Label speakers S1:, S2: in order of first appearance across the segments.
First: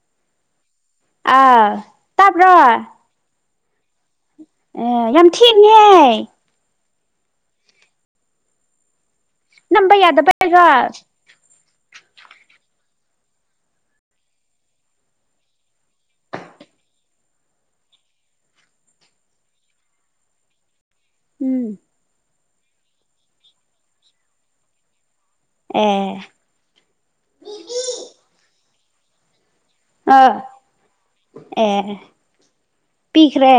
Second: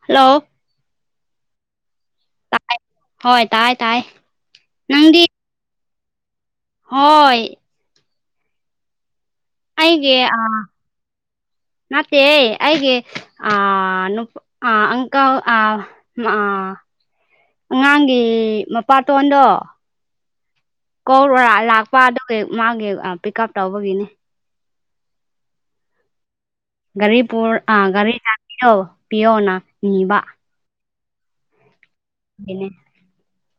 S1: hello
S2: ꯑꯥ ꯇꯕ꯭ꯔꯣ
S1: ꯇꯥꯏ ꯍꯣꯏ ꯇꯥꯏ ꯇꯥꯏ
S2: ꯑꯦ
S1: ꯅꯪꯗꯤ
S2: ꯌꯥꯝ ꯊꯦꯡꯉꯤꯍꯦ
S1: ꯍꯣꯏ
S2: ꯅꯝꯕ
S1: ꯑꯩꯒꯤ ꯑꯥ
S2: ꯌꯥꯗꯕꯩꯔꯣ
S1: ꯅꯠꯇꯦꯌꯦ ꯑꯩꯒꯤ ꯑꯥ ꯅꯨꯄꯥ ꯑꯥ ꯑꯪꯀꯜ ꯑꯥ ꯑꯥ ꯑꯉꯥꯡꯒꯤ ꯃꯄꯥꯇꯣꯟꯗꯣ ꯀꯧꯔꯥ
S2: ꯎꯝ
S1: ꯂꯥꯛꯄ ꯑꯗꯨꯒꯤ ꯃꯥꯒꯤ ꯄꯤꯛꯑꯞ ꯇꯧꯕꯒꯤꯅꯤ
S2: ꯑꯦ
S1: ꯒꯥꯔꯤ ꯄꯨꯔ ꯑꯥ ꯒꯥꯔꯤ ꯂꯥꯛꯕꯤꯗꯣ ꯄꯤꯌꯣꯅ
S2: ꯑꯥ
S1: ꯅꯤꯕꯅꯦ
S2: ꯑꯦ
S1: [unintelligible]
S2: ꯄꯤꯈ꯭ꯔꯦ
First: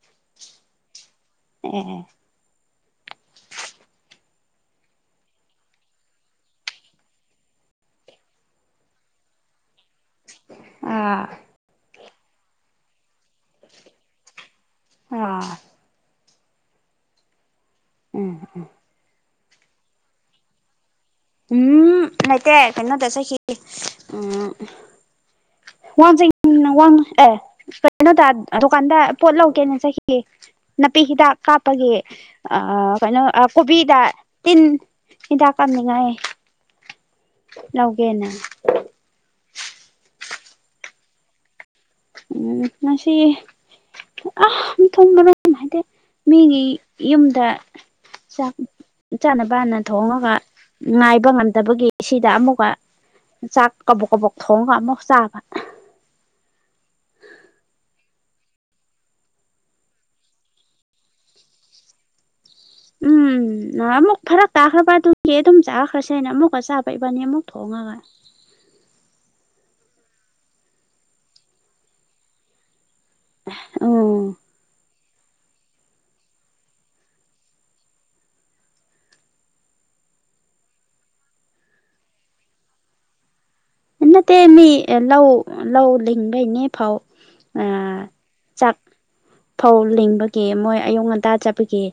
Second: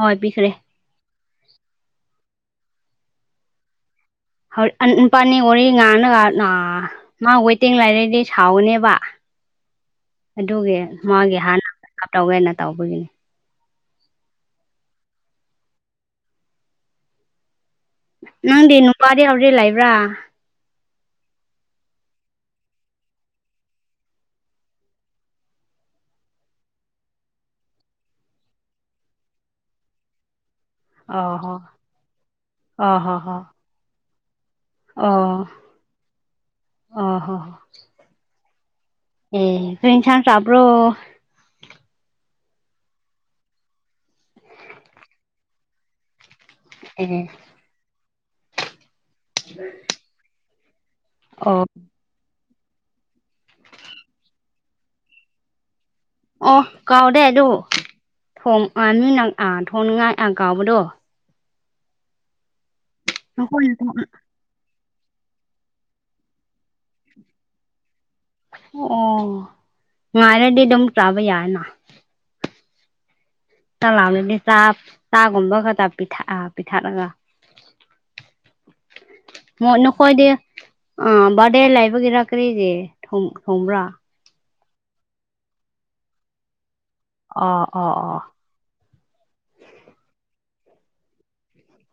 S1: ꯍꯣꯏ ꯄꯤꯈ꯭ꯔꯦ
S2: ꯑꯦ
S1: [unintelligible] ꯃꯥ ꯋꯦꯠꯇꯤꯡ ꯂꯩꯥꯏꯔꯗꯤ ꯁꯥꯎꯅꯤꯕ ꯑꯗꯨꯒꯤ
S2: ꯑꯥ
S1: ꯃꯥꯒꯤ ꯍꯥꯟꯅ ꯄꯤꯛꯑꯞ ꯇꯧꯒꯦꯅ ꯇꯧꯕꯒꯤꯅꯤ
S2: ꯑꯥ ꯎꯝ
S1: ꯅꯪꯗꯤ ꯅꯨꯄꯥꯗꯤ ꯍꯧꯖꯤꯛ ꯂꯩꯕ꯭ꯔꯥ
S2: ꯎꯝ ꯂꯩꯇꯦ ꯀꯩꯅꯣꯗ ꯆꯠꯈꯤ ꯎꯝ [unintelligible] ꯋꯥꯡ ꯑꯦ ꯀꯩꯅꯣꯗ ꯗꯨꯀꯥꯟꯗ ꯄꯣꯠ ꯂꯧꯒꯦꯅ ꯆꯠꯈꯤ ꯅꯥꯄꯤ
S1: ꯑ
S2: ꯍꯤꯗꯥꯛ
S1: ꯍꯣ
S2: ꯀꯥꯞꯄꯒꯤ ꯑ
S1: ꯍꯣ
S2: ꯀꯩꯅꯣ
S1: ꯍꯣ
S2: ꯀꯣꯕꯤꯗ ꯇꯤꯟ ꯍꯤꯗꯥꯛ ꯀꯥꯞꯅꯤꯡꯉꯥꯏ
S1: ꯑꯥ ꯍꯥ
S2: ꯅꯧꯒꯦꯅ
S1: ꯑꯦ ꯀꯔꯤ ꯏꯟꯁꯥꯡ ꯆꯥꯕ꯭ꯔꯣ
S2: ꯎꯝ ꯉꯁꯤ ꯑꯥ ꯃꯊꯣꯡ ꯃꯔꯣꯡ ꯅꯥꯏꯗꯦ ꯃꯤꯒꯤ
S1: ꯑꯦ
S2: ꯌꯨꯝꯗ ꯆꯥꯛ ꯆꯥꯅꯕꯅ ꯊꯣꯡꯉꯒ ꯉꯥꯏꯕ
S1: ꯑꯣ
S2: ꯉꯝꯗꯕꯒꯤ ꯁꯤꯗ ꯑꯃꯨꯛꯀ ꯆꯥꯛ ꯀꯕꯣꯛ ꯀꯕꯣꯛ ꯊꯣꯡꯉꯒ ꯑꯃꯨꯛ ꯆꯥꯕ
S1: ꯑꯣ ꯀꯥꯎꯗꯦ ꯑꯗꯨ ꯊꯣꯡ ꯑꯥ ꯅꯣꯏꯅ ꯑꯥ ꯊꯣꯡꯅꯤꯡꯉꯥꯏ ꯑꯥ ꯀꯥꯎꯕꯗꯣ
S2: ꯎꯝ
S1: ꯅꯈꯣꯏꯅ
S2: ꯅꯍꯥꯟꯃꯨꯛ ꯐꯔꯛ ꯇꯥꯈ꯭ꯔꯕ ꯑꯗꯨꯒꯤ ꯑꯗꯨꯝ ꯆꯥꯈ꯭ꯔꯁꯦꯅ ꯍꯥꯏꯅ ꯑꯃꯨꯛꯀ ꯆꯥꯕ ꯏꯕꯥꯅꯤ ꯑꯃꯨꯛ ꯊꯣꯡꯉꯒ
S1: ꯑꯣ ꯉꯥꯏꯔꯗꯤ ꯑꯗꯨꯝ ꯆꯥꯕ ꯌꯥꯏꯅ ꯇꯥ ꯂꯥꯝꯔꯗꯤ
S2: ꯎꯝ
S1: ꯆꯥ ꯆꯥꯒꯨꯝꯕ ꯈꯛꯇ ꯄꯤꯊꯛꯑ ꯄꯤꯊꯛꯂꯒ
S2: [inaudible]
S1: ꯃꯣ ꯅꯈꯣꯏꯗꯤ ꯑ ꯕꯥꯔꯗꯦ ꯂꯩꯕꯒꯤꯔ ꯀꯔꯤꯗꯤ ꯊꯣꯡ ꯊꯣꯡꯕ꯭ꯔꯥ
S2: ꯅꯠꯇꯦ ꯃꯤ ꯂꯧ ꯂꯧ ꯂꯤꯡꯕꯩꯅꯦ ꯐꯧ
S1: ꯑ ꯑꯣ ꯑꯣ
S2: ꯆꯥꯛ ꯐꯧ ꯂꯤꯡꯕꯒꯤ ꯃꯣꯏ ꯑꯌꯨꯛ ꯉꯟꯇꯥ ꯆꯠꯄꯒꯤ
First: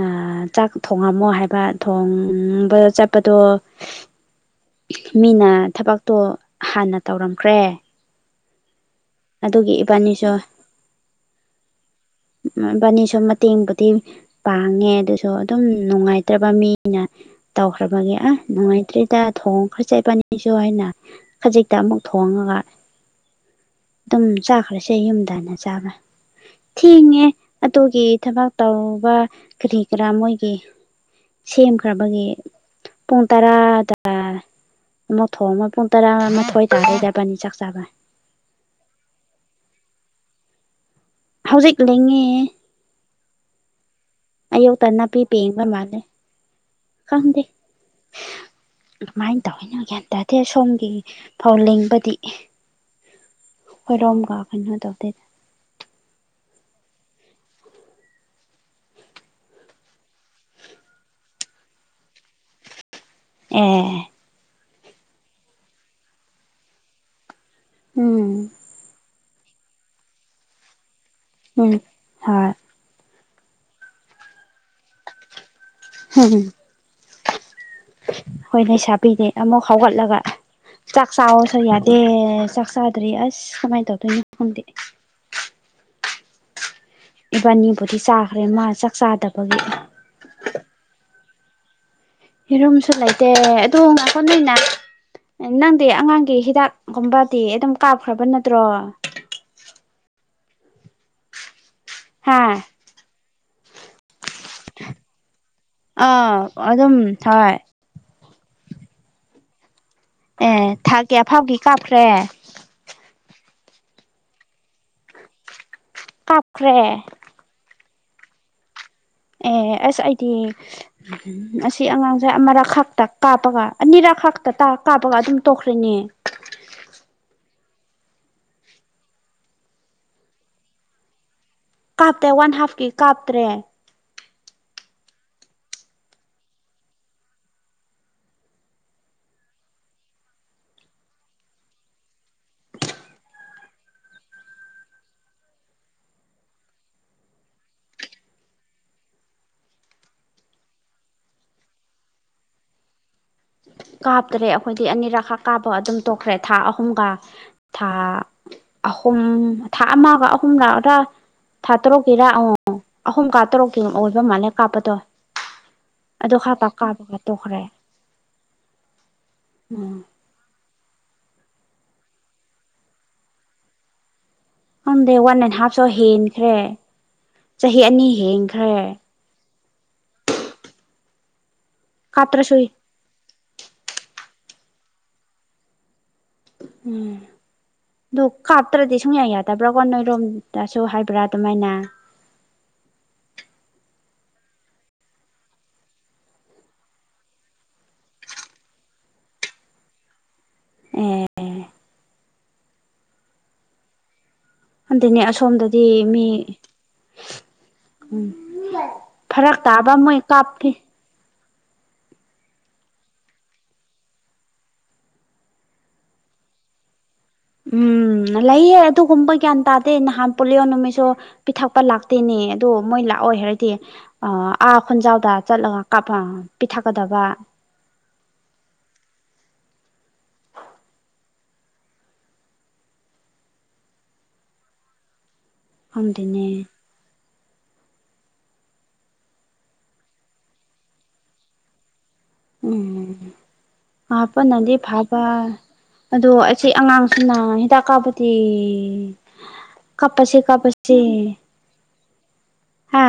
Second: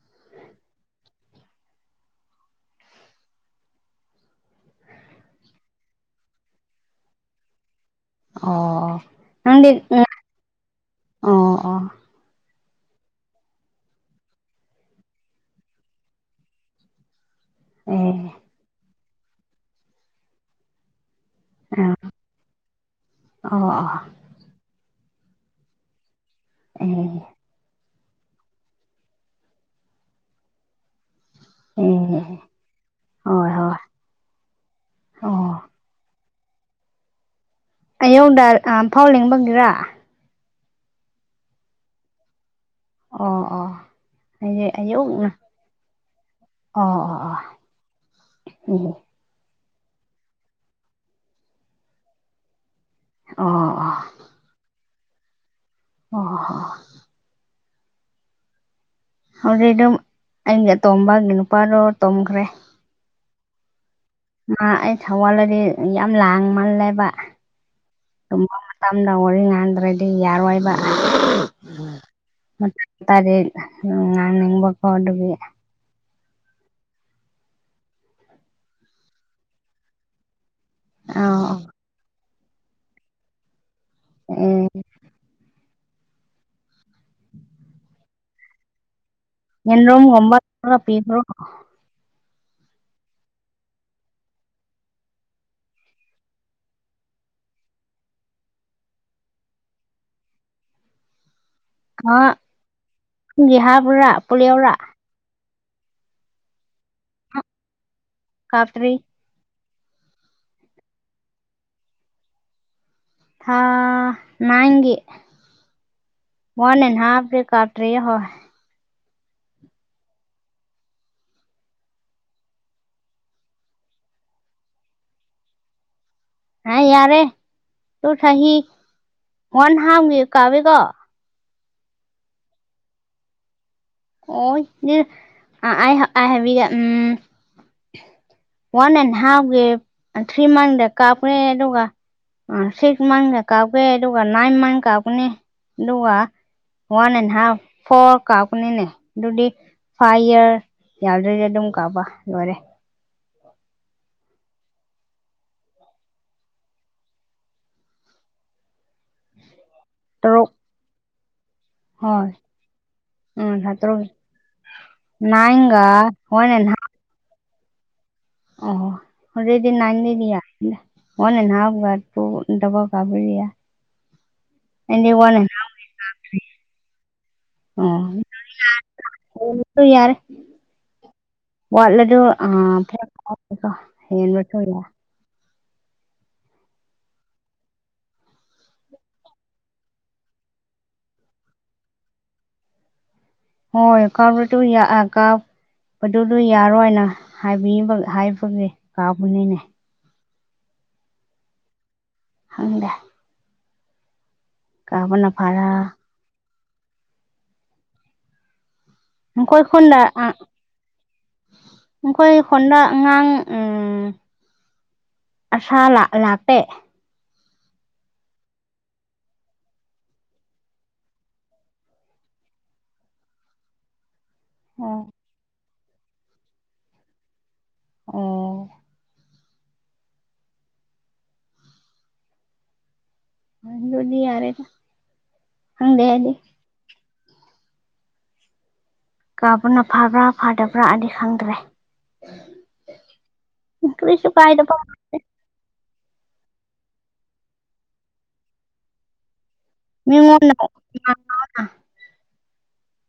S2: ꯑꯥ ꯆꯥꯛ ꯊꯣꯡꯉꯝꯃꯣ ꯍꯥꯏꯕ ꯊꯣꯡꯕ ꯆꯠꯄꯗꯣ ꯃꯤꯅ ꯊꯕꯛꯇꯣ ꯍꯥꯟꯅ ꯇꯧꯔꯝꯈ꯭ꯔꯦ
S1: ꯑꯣ ꯑꯣ
S2: ꯑꯗꯨꯒꯤ ꯏꯕꯥꯟꯅꯤꯁꯨ
S1: ꯑꯣ ꯑꯣ
S2: ꯏꯕꯟꯅꯤꯁꯨ ꯃꯇꯦꯡꯕꯨꯗꯤ ꯄꯥꯡꯉꯦ ꯑꯗꯨꯁꯨ ꯑꯗꯨꯝ ꯅꯨꯡꯉꯥꯏꯇ꯭ꯔꯕ ꯃꯤꯅ
S1: ꯑꯦ
S2: ꯇꯧꯈ꯭ꯔꯕꯒꯤ ꯑ ꯅꯨꯡꯉꯥꯏꯇ꯭ꯔꯦꯗ ꯊꯣꯡꯈ꯭ꯔꯁꯦ ꯏꯕꯥꯟꯅꯤꯁꯨ ꯍꯥꯏꯅ ꯈꯖꯤꯛꯇ
S1: ꯑ
S2: ꯑꯃꯨꯛ ꯊꯣꯡꯉꯒ
S1: ꯑꯣ ꯑꯣ
S2: ꯑꯗꯨꯝ ꯆꯥꯈ꯭ꯔꯁꯦ ꯌꯨꯝꯗꯅ ꯆꯥꯕ
S1: ꯑꯦ
S2: ꯊꯤꯡꯉꯦ ꯑꯗꯨꯒꯤ ꯊꯕꯛ ꯇꯧꯕ ꯀꯔꯤ ꯀꯔꯥ ꯃꯣꯏꯒꯤ
S1: ꯑꯦ
S2: ꯁꯦꯝꯈ꯭ꯔꯕꯒꯤ ꯄꯨꯡ
S1: ꯍꯣꯏ
S2: ꯇꯔꯥ
S1: ꯍꯣꯏ
S2: ꯇꯥ ꯔꯥ ꯑꯃꯨꯛ
S1: ꯑꯣ
S2: ꯊꯣꯡꯕꯥ ꯄꯨꯡ ꯇꯔꯥ ꯇꯔꯃꯊꯣꯏꯗꯔ ꯇꯔꯦꯗꯥ ꯑꯕꯥꯟꯅꯤ ꯆꯥꯛ ꯆꯥꯕ
S1: ꯑꯩꯌꯨꯛꯗ ꯑꯥ ꯐꯧ ꯂꯤꯡꯕꯒꯤꯔꯥ
S2: ꯍꯧꯖꯤꯛ ꯂꯤꯡꯉꯦ
S1: ꯑꯣ ꯑꯣ ꯍꯥꯏꯗꯤ
S2: ꯑꯌꯨꯛꯇ ꯅꯥꯄꯤ
S1: ꯑꯌꯨꯛꯅ
S2: ꯄꯦꯡꯕ ꯃꯥꯜꯂꯦ
S1: ꯑꯣ ꯑꯣ
S2: ꯈꯪꯗꯦ
S1: ꯑꯣ ꯎꯝ
S2: ꯀꯃꯥꯏ ꯇꯧꯋꯤꯅꯣ ꯒ꯭ꯌꯥꯟ ꯇꯥꯗꯦ ꯁꯣꯝꯒꯤ ꯐꯧ ꯂꯤꯡꯕꯗꯤ
S1: ꯑꯣ ꯑꯣ
S2: ꯑꯍꯣꯏꯔꯣꯝꯒ ꯀꯩꯅꯣ ꯇꯧꯗꯦ
S1: ꯑꯣ ꯍ ꯍ ꯍ ꯍꯧꯖꯤꯛ ꯑꯗꯨꯝ ꯑꯩꯅ ꯇꯣꯝꯕ ꯅꯨꯄꯥꯔꯣ ꯇꯣꯝꯈ꯭ꯔꯦ
S2: ꯑꯦ ꯑꯦ
S1: ꯃꯥ ꯑꯩꯅ ꯍꯥꯋꯥꯜꯂꯗꯤ ꯌꯥꯝ ꯂꯥꯡꯃꯜꯂꯦꯕ
S2: ꯎꯝ
S1: ꯇꯝꯅ ꯋꯥꯔꯤ ꯉꯥꯟꯗ꯭ꯔꯗꯤ ꯌꯥꯔꯣꯏꯕ
S2: ꯎꯝ ꯍꯥꯣꯏ
S1: ꯇꯗꯤ ꯉꯥꯡ ꯅꯤꯡꯕꯀꯣ ꯑꯗꯨꯒꯤ
S2: ꯍꯥꯝ ꯑꯍꯣꯏ ꯂꯩꯩꯁꯥꯕꯤꯗꯤ ꯑꯃꯨꯛ ꯍꯧꯒꯠꯂꯒ ꯆꯥꯛ
S1: ꯑꯧ
S2: ꯆꯥꯑꯣꯁꯨ ꯌꯥꯗꯦ ꯆꯥꯛ ꯆꯥꯗ꯭ꯔꯤ ꯑꯁ ꯀꯃꯥꯏꯅ ꯇꯧꯗꯣꯏꯅꯣ
S1: ꯑꯦ
S2: ꯈꯪꯗꯦ ꯏꯕꯥꯟꯅꯤꯕꯨꯗꯤ ꯆꯥꯈ꯭ꯔꯦ ꯃꯥ ꯆꯥꯛ ꯆꯥꯗꯕꯒꯤ
S1: ꯌꯦꯟꯔꯨꯝꯒꯨꯝꯕ ꯈꯔ ꯄꯤꯗ꯭ꯔꯣ
S2: ꯌꯦꯔꯨꯝꯁꯨ ꯂꯩꯇꯦ ꯑꯗꯨ ꯉꯥꯏꯈꯣ ꯅꯣꯏꯅ ꯅꯪꯗꯤ ꯑꯉꯥꯡꯒꯤ ꯍꯤꯗꯥꯛ ꯀꯨꯝꯕꯗꯤ ꯑꯗꯨꯝ ꯀꯥꯞꯈ꯭ꯔꯕ ꯅꯠꯇ꯭ꯔꯣ
S1: ꯍꯥ [unintelligible] ꯄꯨꯔꯥ ꯄꯣꯂꯤꯌꯣꯔꯥ
S2: ꯑꯥ ꯑꯗꯨꯝ ꯍꯣꯏ
S1: ꯀꯥꯞꯇ꯭ꯔꯤ
S2: ꯑꯦ ꯊꯥ ꯀꯌꯥ ꯐꯥꯕꯒꯤ ꯀꯥꯞꯈ꯭ꯔꯦ
S1: ꯊꯥ ꯅꯥꯏꯟꯒꯤ
S2: ꯀꯥꯞꯈ꯭ꯔꯦ
S1: ꯋꯥꯟ ꯑꯦꯟ ꯍꯥꯐ ꯗꯤ ꯀꯞ ꯗ꯭ꯔꯤꯌꯦ ꯍꯣꯏ
S2: ꯑꯦ ꯑꯁ ꯑꯩꯗꯤ ꯑꯁꯤ ꯑꯉꯥꯡꯁꯦ ꯑꯃꯔꯛ ꯈꯥꯛꯇ ꯀꯥꯞꯄꯒ ꯑꯅꯤꯔꯛ ꯈꯥꯛꯇ ꯇ ꯀꯥꯞꯄꯒ ꯑꯗꯨꯝ ꯇꯣꯛꯈ꯭ꯔꯦꯅꯦ
S1: ꯍꯥ ꯌꯥꯔꯦ ꯇꯨ ꯆꯍꯤ ꯋꯥꯟ ꯍꯥꯞ ꯒꯤ ꯀꯥꯞꯄꯦꯀꯣ
S2: ꯀꯥꯞꯇꯦ ꯋꯥꯟ ꯍꯥꯞ ꯀꯤ ꯀꯥꯞꯇ꯭ꯔꯦ
S1: ꯑꯏ ꯗꯨ ꯑꯥꯏ ꯑꯥꯏ ꯍꯥꯏꯕꯤꯒꯦ ꯎꯝ ꯋꯥꯟ ꯑꯦꯟ ꯍꯥꯞ ꯒꯤ ꯊ꯭ꯔꯤ ꯃꯟꯗ ꯀꯥꯞꯀꯅꯤ ꯑꯗꯨꯒ ꯁꯤꯛꯁ ꯃꯟꯀ ꯀꯥꯞꯀꯦ ꯑꯗꯨꯒ ꯅꯥꯏꯟ ꯃꯟ ꯀꯥꯞꯀꯅꯤ ꯑꯗꯨꯒ ꯋꯥꯟ ꯑꯦꯟ ꯍꯥꯐ ꯐꯣꯔ ꯀꯥꯞꯄꯅꯤꯅꯦ ꯑꯗꯨꯗꯤ ꯐꯥꯏꯚ ꯌꯔ ꯌꯥꯗ꯭ꯔꯗꯤ ꯑꯗꯨꯝ ꯀꯥꯄ ꯂꯣꯏꯔꯦ
S2: ꯀꯥꯞꯇꯔꯦ ꯑꯩꯈꯣꯏꯗꯤ ꯑꯅꯤꯔꯛꯈꯛ ꯀꯥꯞꯄ ꯑꯗꯨꯝ ꯇꯣꯛꯈ꯭ꯔꯦ ꯊꯥ ꯑꯍꯨꯝꯒ ꯊꯥ ꯑꯍꯨꯝ ꯊꯥ ꯑꯃꯒ
S1: ꯇꯔꯨꯛ
S2: ꯑꯍꯨꯝꯒꯔꯥ ꯊꯥ ꯇꯔꯨꯛꯀꯤꯔꯥ
S1: ꯍꯣꯏ
S2: ꯍꯪꯉꯣ ꯑꯍꯨꯝ ꯀꯥ
S1: ꯎꯝ ꯊꯥ
S2: ꯇꯔꯨꯛꯀꯤ
S1: ꯇꯔꯨꯛ
S2: ꯑꯣꯏꯕ ꯃꯥꯜꯂꯦ ꯀꯥꯞꯄꯗꯣ
S1: ꯅꯥꯏꯟꯒ
S2: ꯑꯗꯨ
S1: ꯋꯥꯟ ꯑꯦꯟ
S2: ꯈꯔ
S1: ꯍꯥꯐ
S2: ꯀꯥꯞ ꯀꯥꯞꯄ ꯇꯣꯛꯈ꯭ꯔꯦ
S1: ꯑꯣ ꯑꯗꯨꯗꯤ
S2: ꯎꯝ
S1: ꯅꯥꯏꯟꯅꯤꯗꯤ ꯋꯥꯟ ꯑꯦꯟ ꯍꯥꯞ ꯗꯕꯒꯥꯕꯔꯤꯌ
S2: ꯈꯪꯗꯦ ꯋꯥꯟ ꯑꯦꯟ ꯍꯥꯐꯁꯨ ꯍꯦꯟꯈ꯭ꯔꯦ ꯆꯍꯤ ꯑꯅꯤ ꯍꯦꯟꯈ꯭ꯔꯦ
S1: ꯑꯣ [unintelligible] ꯌꯥꯔꯦ ꯋꯥꯠꯂꯗꯨ ꯑ
S2: ꯀꯥꯞꯇ꯭ꯔꯁꯨ
S1: ꯐ ꯍꯦꯟꯕꯁꯨ ꯌꯥꯏ
S2: ꯎꯝ ꯑꯗꯨ ꯀꯥꯞꯇ꯭ꯔꯗꯤ ꯁꯨꯡꯌꯥ ꯌꯥꯗꯕ꯭ꯔꯥꯀꯣ ꯅꯣꯏꯔꯣꯝꯗꯁꯨ ꯍꯥꯏꯕ꯭ꯔꯥ ꯑꯗꯨꯃꯥꯏꯅ
S1: ꯍꯣꯏ ꯀꯥꯞꯔ ꯇꯨ ꯌꯥꯑꯥ ꯀꯥꯞ ꯑꯗꯨꯗꯣ ꯌꯥꯔꯣꯏꯅ ꯍꯥꯏꯕꯤꯕ ꯍꯥꯏꯕꯒꯤ ꯀꯥꯞꯄꯅꯤꯅꯦ
S2: ꯑꯦ
S1: ꯍꯪꯗꯦ
S2: ꯈꯪꯗꯦꯅꯦ
S1: ꯀꯥꯕꯅ ꯐꯔ
S2: ꯑꯁꯣꯝꯗꯗꯤ ꯃꯤ ꯎꯝ ꯐꯔꯛ
S1: ꯅꯈꯣꯏ
S2: ꯇꯥꯕ
S1: ꯈꯨꯟꯗ
S2: ꯃꯣꯏ ꯀꯥꯞꯀꯦ
S1: ꯑꯩꯈꯣꯏ ꯍꯣꯟꯗ ꯑꯉꯥꯡ ꯎꯝ ꯑꯁꯥ ꯂ ꯂꯥꯛꯄꯦ
S2: ꯎꯝ ꯂꯩꯌꯦ ꯑꯗꯨꯒꯨꯝꯕ ꯒ꯭ꯌꯥꯟ ꯇꯥꯗꯦ ꯅꯍꯥꯟ ꯄꯣꯂꯤꯌꯣ ꯅꯨꯃꯤꯠꯁꯨ ꯄꯤꯊꯛꯄ ꯂꯥꯛꯇꯦꯅꯦ ꯑꯗꯣ ꯃꯣꯏ ꯂꯥꯛꯑꯣꯏ ꯍꯥꯏꯔꯗꯤ ꯑ ꯑꯥ
S1: ꯑꯣ
S2: ꯈꯣꯟꯖꯥꯎꯗ ꯆꯠꯂꯒ ꯀꯥꯞꯄ ꯄꯤꯊꯛꯀꯗꯕ
S1: ꯑꯣ ꯑꯗꯨꯗꯤ ꯌꯥꯔꯦꯗ ꯈꯪꯗꯦ ꯑꯩꯗꯤ
S2: ꯈꯪꯗꯦꯅꯦ
S1: ꯀꯥꯞꯄꯅ ꯐꯕ꯭ꯔꯥ ꯐꯗꯕ꯭ꯔꯥ ꯑꯩꯗꯤ ꯈꯪꯗ꯭ꯔꯦ
S2: ꯎꯝ
S1: ꯀꯔꯤꯁꯨ
S2: ꯀꯥꯞꯄꯅꯗꯤ
S1: ꯀꯥꯏꯗꯕ
S2: ꯐ ꯕ ꯑꯗꯣ ꯑꯁꯤ ꯑꯉꯥꯡꯁꯤꯅ ꯍꯤꯗꯥꯛ ꯀꯥꯞꯄꯗꯤ ꯀꯞꯄꯥꯁꯤ
S1: ꯃꯤꯉꯣꯟꯗ
S2: ꯀꯞꯄꯥꯁꯤ
S1: ꯉꯥꯡꯅꯥꯎꯅ
S2: ꯍꯥ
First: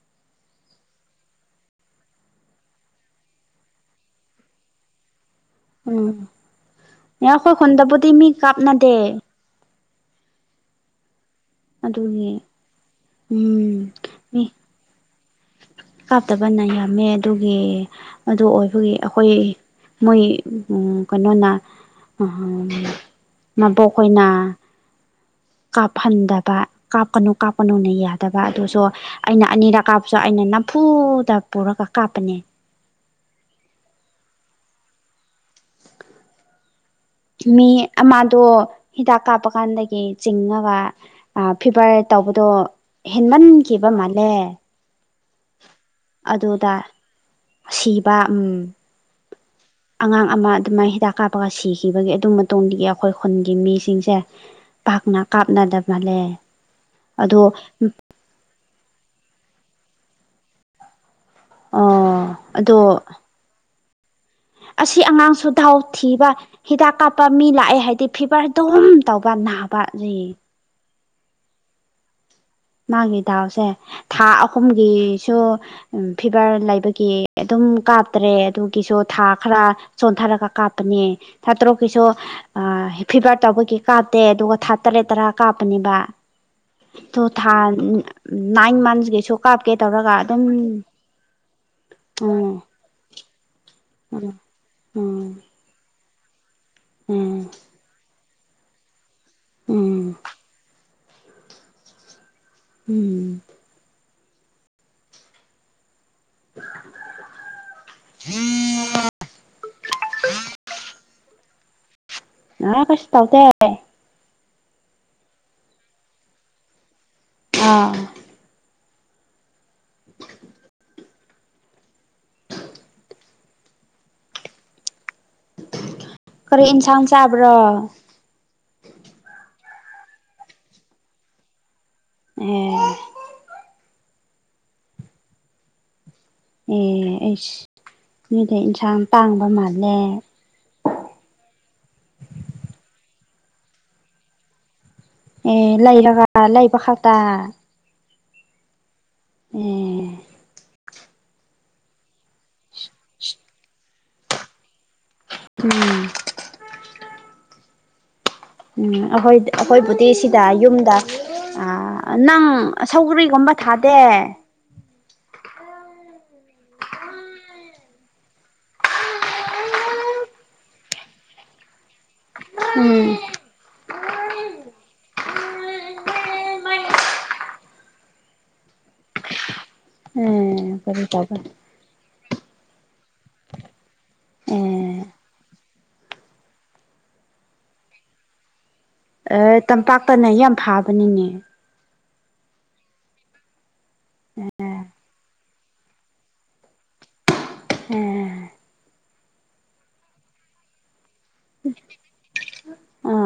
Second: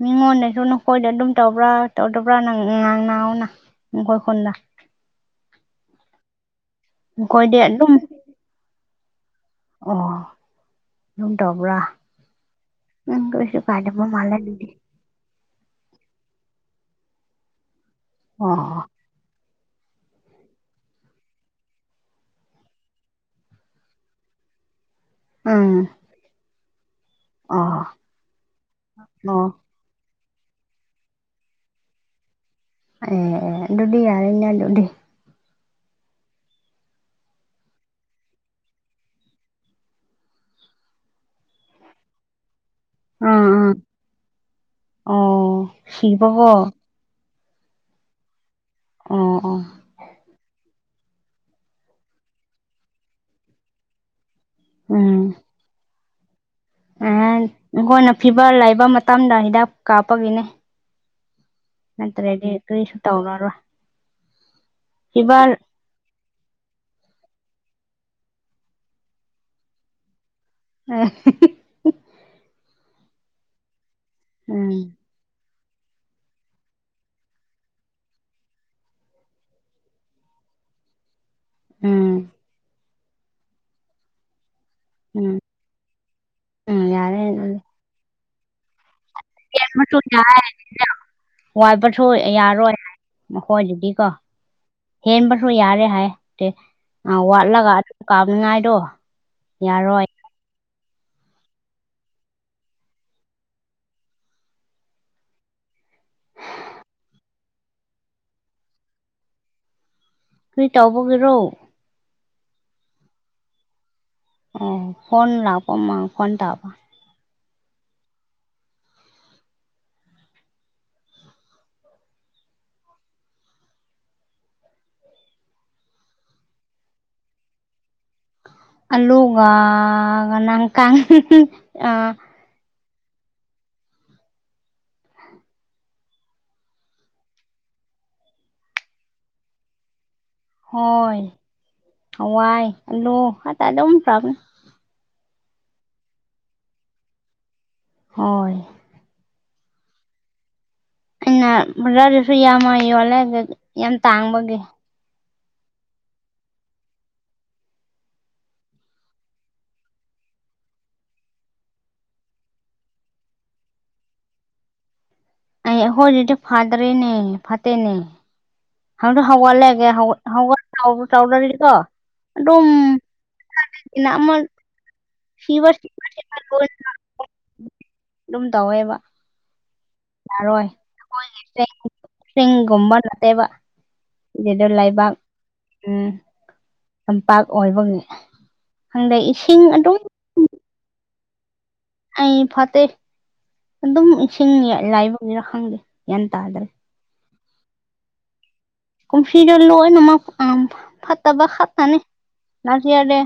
S1: ꯃꯤꯉꯣꯟꯗꯩꯁꯨ ꯅꯈꯣꯏꯗ ꯑꯗꯨꯝ ꯇꯧꯕ꯭ꯔꯥ ꯇꯧꯗꯕ꯭ꯔꯥ ꯅꯪ ꯉꯥꯡ ꯅꯥꯎꯅ ꯅꯈꯣꯏ ꯈꯨꯟꯗ
S2: ꯎꯝ ꯅꯈꯣꯏ
S1: ꯅꯈꯣꯏꯗꯤ ꯑꯗꯨꯝ
S2: ꯈꯨꯟꯗꯕꯨꯗꯤ ꯃꯤ ꯀꯥꯞꯅꯗꯦ
S1: ꯑꯣ ꯑꯗꯨꯝ ꯇꯧꯕ꯭ꯔꯥ
S2: ꯑꯗꯨꯒꯤ
S1: ꯎꯝ ꯀꯩꯁꯨ ꯀꯥꯏꯗꯕ
S2: ꯃꯤ
S1: ꯃꯥꯜꯂꯦꯗꯨꯗꯤ
S2: ꯀꯥꯞꯇꯕꯅ ꯌꯥꯝꯃꯦ ꯑꯗꯨꯒꯤ ꯑꯗꯨ
S1: ꯑꯣ
S2: ꯑꯣꯏꯕꯒꯤ ꯑꯩꯈꯣꯏ ꯃꯣꯏ ꯎꯝ ꯀꯩꯅꯣꯅ ꯎꯝ ꯃꯕꯣꯛꯍꯣꯏꯅꯥ
S1: ꯎꯝ
S2: ꯀꯥꯞꯐꯟꯗꯕ ꯀꯥꯞꯀꯅꯨ
S1: ꯑꯣ
S2: ꯀꯥꯞꯀꯅꯨꯅ ꯌꯥꯗꯕ ꯑꯗꯨꯖꯨ
S1: ꯑꯣ
S2: ꯑꯩꯅ ꯑꯅꯤꯔꯛ ꯀꯥꯞꯖꯨ ꯑꯩꯅ ꯅꯝꯐꯨꯗ ꯄꯨꯔꯒ ꯀꯥꯞꯄꯅꯦ
S1: ꯑꯦ ꯑꯦ ꯗꯨꯗꯤ ꯌꯥꯔꯦꯅꯦ ꯗꯨꯗꯤ
S2: ꯃꯤ ꯑꯃꯥꯗꯣ ꯍꯤꯗꯥꯛ ꯀꯥꯞꯄꯀꯥꯟꯗꯒꯤ ꯆꯤꯡꯉꯒ ꯑꯥ ꯐꯤꯚꯔ ꯇꯧꯕꯗꯣ
S1: ꯑꯥ ꯑꯥ
S2: ꯍꯦꯟꯃꯟꯈꯤꯕ ꯃꯥꯜꯂꯦ
S1: ꯑꯣ ꯁꯤꯕꯀꯣ
S2: ꯑꯗꯨꯗꯥ ꯁꯤꯕ ꯎꯝ
S1: ꯑꯣ ꯑꯣ
S2: ꯑꯉꯥꯡ ꯑꯃ ꯑꯗꯨꯃꯥꯏ ꯍꯤꯗꯥꯛ ꯀꯥꯞꯄꯒ ꯁꯤꯈꯤꯕꯒꯤ ꯑꯗꯨ ꯃꯇꯨꯡꯗꯒꯤ ꯑꯈꯣꯏ ꯈꯨꯟꯒꯤ ꯃꯤꯁꯤꯡꯁꯦ ꯄꯥꯛꯅ ꯀꯥꯞꯅꯗ ꯃꯥꯂꯦ
S1: ꯑ ꯅꯈꯣꯏꯅ ꯐꯤꯚꯔ ꯂꯩꯕ ꯃꯇꯝꯗ ꯍꯤꯗꯥꯛ ꯀꯥꯞꯄꯒꯤꯅꯤ
S2: ꯑꯣ ꯑꯗꯣ
S1: ꯀꯔꯤꯁꯨ ꯇꯧꯔꯔꯣꯏ
S2: ꯑꯁꯤ ꯑꯉꯥꯡꯁꯨ
S1: ꯏꯕꯥꯜ
S2: ꯗꯥꯎ ꯊꯤꯕ ꯍꯤꯗꯥꯛ ꯀꯥꯞꯄ ꯃꯤ ꯂꯥꯛꯑꯦ ꯍꯥꯏꯗꯤ ꯐꯤꯚꯔ ꯑꯗꯨꯝ ꯇꯧꯕ ꯅꯥꯕꯅꯤ
S1: [unintelligible]
S2: ꯃꯥꯒꯤ ꯗꯥꯎꯁꯦ ꯊꯥ
S1: ꯎꯝ
S2: ꯑꯍꯨꯝꯒꯤꯁꯨ ꯎꯝ ꯐꯤꯕꯔ ꯂꯩꯕꯒꯤ ꯑꯗꯨꯝ ꯀꯥꯞꯇꯔꯦ ꯑꯗꯨꯒꯤꯁꯨ ꯊꯥ ꯈꯔ ꯆꯣꯟꯊꯔꯒ ꯀꯥꯞꯄꯅꯦ ꯊꯥ ꯇꯔꯨꯛꯀꯤꯁꯨ
S1: ꯎꯝ
S2: ꯑꯥ ꯐꯤꯚꯔ ꯇꯧꯕꯒꯤ ꯀꯥꯞꯇꯦ ꯑꯗꯨꯒ ꯊꯥ ꯇꯔꯦꯠ ꯇꯔꯥ
S1: ꯎꯝ
S2: ꯀꯥꯞꯄꯅꯤꯕꯥ
S1: ꯎꯝ ꯌꯥꯔꯦ
S2: ꯗꯣ
S1: ꯑꯗꯨꯗꯤ
S2: ꯎꯝ ꯅꯥꯏꯟ ꯃꯟꯁ ꯒꯤꯁꯨ ꯀꯥꯞꯀꯦ ꯇꯧꯔꯒ ꯑꯗꯨꯝ
S1: ꯋꯥꯠꯄꯁꯨ
S2: ꯎꯝ
S1: ꯌꯥꯔꯣꯏ ꯃꯈꯣꯏꯗꯗꯤ ꯀꯣ
S2: ꯎꯝ ꯎꯝ
S1: ꯍꯦꯟꯕꯁꯨ ꯌꯥꯗꯦ ꯍꯥꯏ ꯇꯦ ꯑ ꯋꯥꯠꯂꯒ ꯀꯥꯞꯅꯤꯉꯥꯏꯗꯣ
S2: ꯎꯝ
S1: ꯌꯥꯔꯣꯏ
S2: ꯎꯝ [inaudible]
S1: ꯀ꯭ꯔꯤ ꯇꯧꯕꯒꯤꯔꯣ
S2: ꯑꯥ ꯀꯩꯁꯨ ꯇꯧꯗꯦ
S1: ꯑꯣ ꯐꯣꯟ ꯂꯥꯛꯄ ꯃꯥ ꯈꯣꯟ ꯇꯥꯕ
S2: ꯑꯥ [inaudible] ꯀꯔꯤ ꯏꯟꯁꯥꯡ ꯆꯥꯕ꯭ꯔꯣ
S1: ꯑꯂꯨꯒ ꯉꯅꯥꯡ ꯀꯥꯡ ꯑ
S2: ꯑꯦ ꯑꯦ ꯑꯩꯁ ꯅꯣꯏꯗꯝ ꯏꯟꯁꯥꯡ ꯇꯥꯡꯕ ꯃꯥꯜꯂꯦ
S1: ꯍꯣꯏ ꯍꯋꯥꯏ ꯑꯂꯨ ꯈꯛꯇ ꯑꯗꯨꯝ ꯆꯥꯕꯅꯤ
S2: ꯑꯦ ꯂꯩꯔꯒ ꯂꯩꯕ ꯈꯛꯇ
S1: ꯍꯣꯏ
S2: ꯑꯦ
S1: ꯑꯩꯅ ꯕꯖꯥꯔꯗꯁꯨ ꯌꯥꯝꯃ ꯌꯣꯜꯂꯦ ꯗꯨ ꯌꯥꯝ ꯇꯥꯡꯕꯒꯤ
S2: ꯎꯝ ꯎꯝ ꯑꯈꯣꯏ ꯑꯈꯣꯏꯕꯨꯗꯤ ꯁꯤꯗ ꯌꯨꯝꯗ ꯑꯥ ꯅꯪ ꯁꯧꯒ꯭ꯔꯤꯒꯨꯝꯕ ꯊꯥꯗꯦ
S1: ꯑꯩ ꯑꯍꯣꯏꯗꯗꯤ ꯐꯗ꯭ꯔꯦꯅꯦ ꯐꯠꯇꯦꯅꯦ ꯍꯥꯎꯗꯤ ꯍꯥꯎ ꯋꯥꯠꯂꯦ [unintelligible] ꯍꯥꯎꯕ ꯆꯥꯎꯗ꯭ꯔꯗꯤꯀꯣ ꯑꯗꯨꯝ
S2: ꯎꯝ
S1: [unintelligible] ꯁꯤꯕ ꯑꯗꯨꯝ ꯇꯧꯋꯦꯕ
S2: ꯑꯦ
S1: ꯌꯥꯔꯣꯏ
S2: ꯀꯔꯤ ꯇꯧꯕ
S1: ꯑꯈꯣꯏꯒꯤ ꯆꯩ ꯆꯤꯡꯒꯨꯝꯕ ꯂꯥꯛꯑꯦꯕ [unintelligible]
S2: ꯑꯦ
S1: ꯂꯩꯕꯥꯛ ꯎꯝ ꯇꯝꯄꯥꯛ ꯑꯣꯏꯕꯒꯤ ꯈꯪꯗꯦ
S2: ꯑꯦ
S1: ꯏꯁꯤꯡ ꯑꯗꯨꯝ
S2: ꯇꯝꯄꯥꯛꯇꯅ ꯌꯥꯝ ꯐꯥꯕꯅꯤꯅꯦ
S1: ꯑꯩ ꯐꯠꯇꯦ ꯑꯗꯨꯝ ꯏꯁꯤꯡ ꯂꯩꯕꯒꯤꯔꯥ ꯈꯪꯗꯦ ꯒ꯭ꯌꯥꯟ ꯇꯥꯗ꯭ꯔꯦ
S2: ꯎꯝ
S1: ꯀꯨꯝꯁꯤꯗꯤ ꯂꯣꯏꯅꯃꯛ ꯎꯝ ꯐꯠꯇꯕ ꯈꯠꯇꯅꯤ ꯂꯥꯁ ꯌꯥꯔꯗꯤ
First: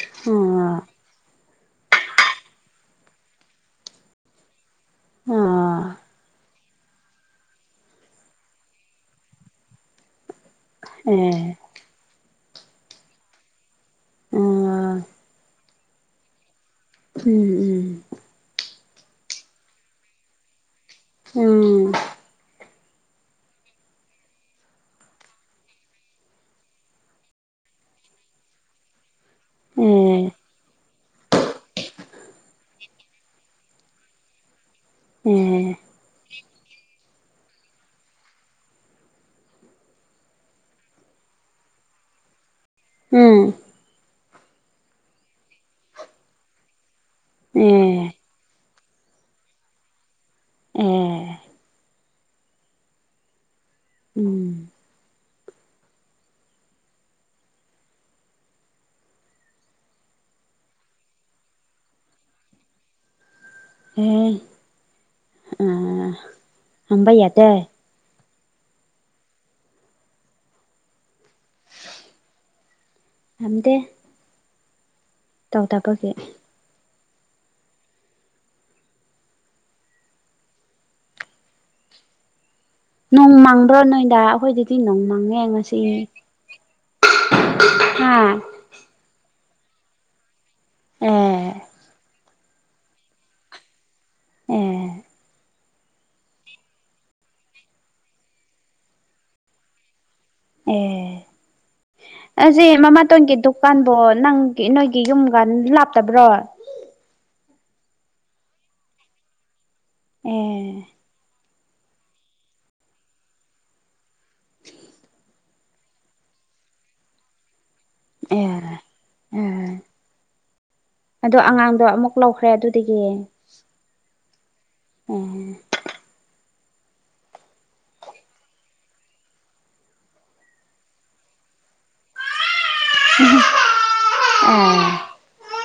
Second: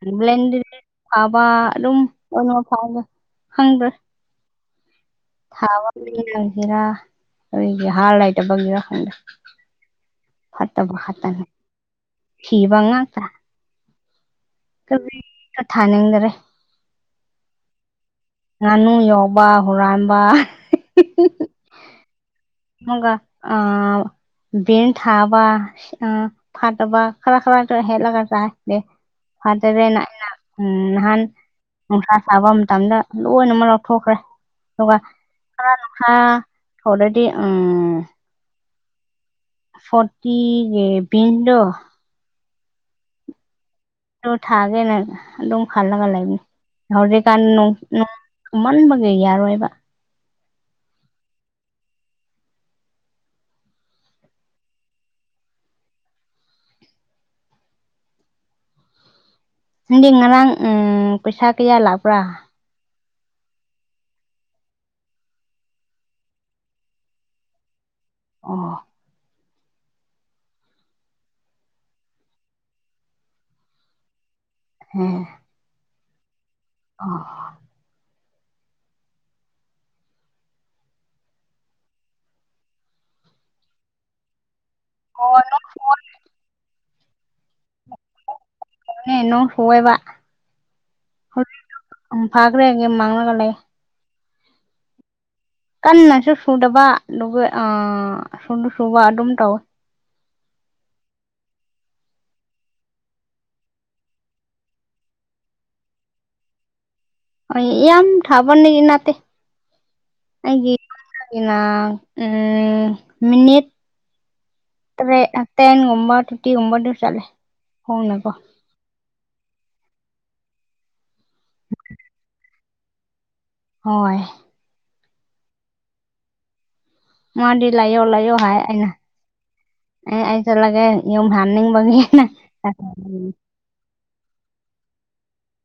S1: [unintelligible] ꯐꯥꯕ ꯑꯗꯨꯝ ꯀꯩꯅꯣ ꯐꯥꯎꯗ ꯈꯪꯗꯦ [unintelligible] ꯑꯩꯒꯤ ꯍꯥꯔ ꯂꯩꯇꯕꯒꯤꯔꯥ ꯈꯪꯗꯦ ꯐꯠꯇꯕ ꯈꯠꯇꯅꯤ ꯁꯤꯕ ꯉꯥꯛꯇ ꯊꯥꯕꯤꯒ ꯊꯥꯅꯤꯡꯗꯔꯦ
S2: ꯎꯝ ꯎꯝ
S1: ꯉꯥꯅꯨ ꯌꯥꯎꯕ ꯍꯨꯔꯥꯟꯕ
S2: ꯎꯝ
S1: ꯃꯣꯡꯒ ꯑꯥ ꯚꯦꯟ ꯊꯥꯕ ꯑꯥ ꯐꯠꯇꯕ ꯈꯔ ꯈꯔ ꯍꯦꯟꯂꯒ ꯆꯥꯏ [unintelligible] ꯎꯝ ꯅꯍꯥꯟ ꯅꯨꯡꯁꯥ ꯁꯥꯕ ꯃꯇꯝꯗ ꯂꯣꯏꯅꯃꯛ ꯂꯧꯊꯣꯛꯈ꯭ꯔꯦ ꯑꯗꯨꯒ [unintelligible] ꯊꯣꯂꯦ ꯗꯤ ꯎꯝ ꯐꯣꯔꯇꯤ ꯒꯤ ꯕꯤꯟꯗꯨ
S2: ꯎꯝ
S1: ꯑꯗꯨ ꯊꯥꯒꯦꯅ ꯑꯗꯨꯝ ꯈꯜꯂꯒ ꯂꯩꯕꯅꯤ ꯍꯧꯖꯤꯛ ꯀꯥꯟ ꯅꯣꯡ ꯅꯣꯡ ꯃꯟꯕꯒꯤ ꯌꯥꯔꯣꯏꯕ
S2: ꯑꯦ ꯎꯝ
S1: ꯅꯪꯗꯤ ꯉꯔꯥꯡ ꯎꯝ ꯄꯩꯁꯥ ꯀꯌꯥ ꯂꯥꯛꯄ꯭ꯔꯥ
S2: ꯎꯝ ꯑꯥ ꯍꯪꯕ ꯌꯥꯗꯦ
S1: ꯑꯣ
S2: ꯍꯟꯗꯦ
S1: [unintelligible]
S2: ꯇꯧꯗꯕꯒꯤ
S1: ꯑꯣ
S2: ꯅꯣꯡ ꯃꯪꯕ꯭ꯔꯣ ꯅꯣꯏꯗꯥ ꯑꯩꯈꯣꯏꯗꯗꯤ ꯅꯣꯡ
S1: ꯑꯣ
S2: ꯃꯪꯉꯦ
S1: ꯅꯣꯡ
S2: ꯉꯁꯤ
S1: ꯆꯨꯕꯅꯦ
S2: [unintelligible] ꯍꯥꯥ
S1: ꯑꯦ ꯅꯣꯡ ꯐꯨꯑꯦꯕ
S2: ꯑꯦ
S1: ꯍꯧꯖꯤꯛꯁꯨ ꯎꯝ ꯐꯥꯈ꯭ꯔꯦ ꯃꯪꯂꯒ ꯂꯩ
S2: ꯑꯦ
S1: ꯀꯟꯅꯁꯨ ꯆꯨꯗꯕ ꯑꯗꯨꯒ ꯑꯥ ꯑꯁꯣꯝꯗ ꯆꯨꯕ ꯑꯗꯨꯝ ꯇꯧꯋꯦ
S2: ꯑꯦ ꯑꯁꯤ ꯃꯃꯥꯇꯣꯟꯒꯤ ꯗꯨꯀꯥꯟꯕꯣ ꯅꯪꯒꯤ ꯅꯣꯏꯒꯤ ꯌꯨꯝꯒ ꯂꯥꯞꯇꯕ꯭ꯔꯣ
S1: ꯑꯩ ꯌꯥꯝ ꯊꯥꯞꯄꯅꯤ ꯅꯠꯇꯦ ꯑꯩꯒꯤ
S2: ꯑꯦ
S1: [unintelligible] ꯎꯝ ꯃꯤꯅꯤꯠ ꯇꯔꯦꯠ [unintelligible] ꯊꯔꯇꯤꯒꯨꯝꯕꯗꯤ ꯆꯠꯂꯦ ꯍꯣꯡꯅꯀꯣ
S2: ꯑꯦ ꯑꯦ ꯑꯗꯣ ꯑꯉꯥꯡꯗꯣ ꯑꯃꯨꯛ ꯂꯧ ꯈ꯭ꯔꯦ ꯑꯗꯨꯗꯒꯤ
S1: ꯍꯣꯏ
S2: ꯎꯝ
S1: ꯃꯥꯗꯤ ꯂꯩꯌꯣ ꯂꯩꯌꯣ ꯍꯥꯏ ꯑꯩꯅ ꯑꯩ ꯑꯩ ꯆꯠꯂꯒꯦ ꯌꯨꯝ ꯍꯟꯅꯤꯡꯕꯒꯤꯅ [unintelligible]
S2: [unintelligible]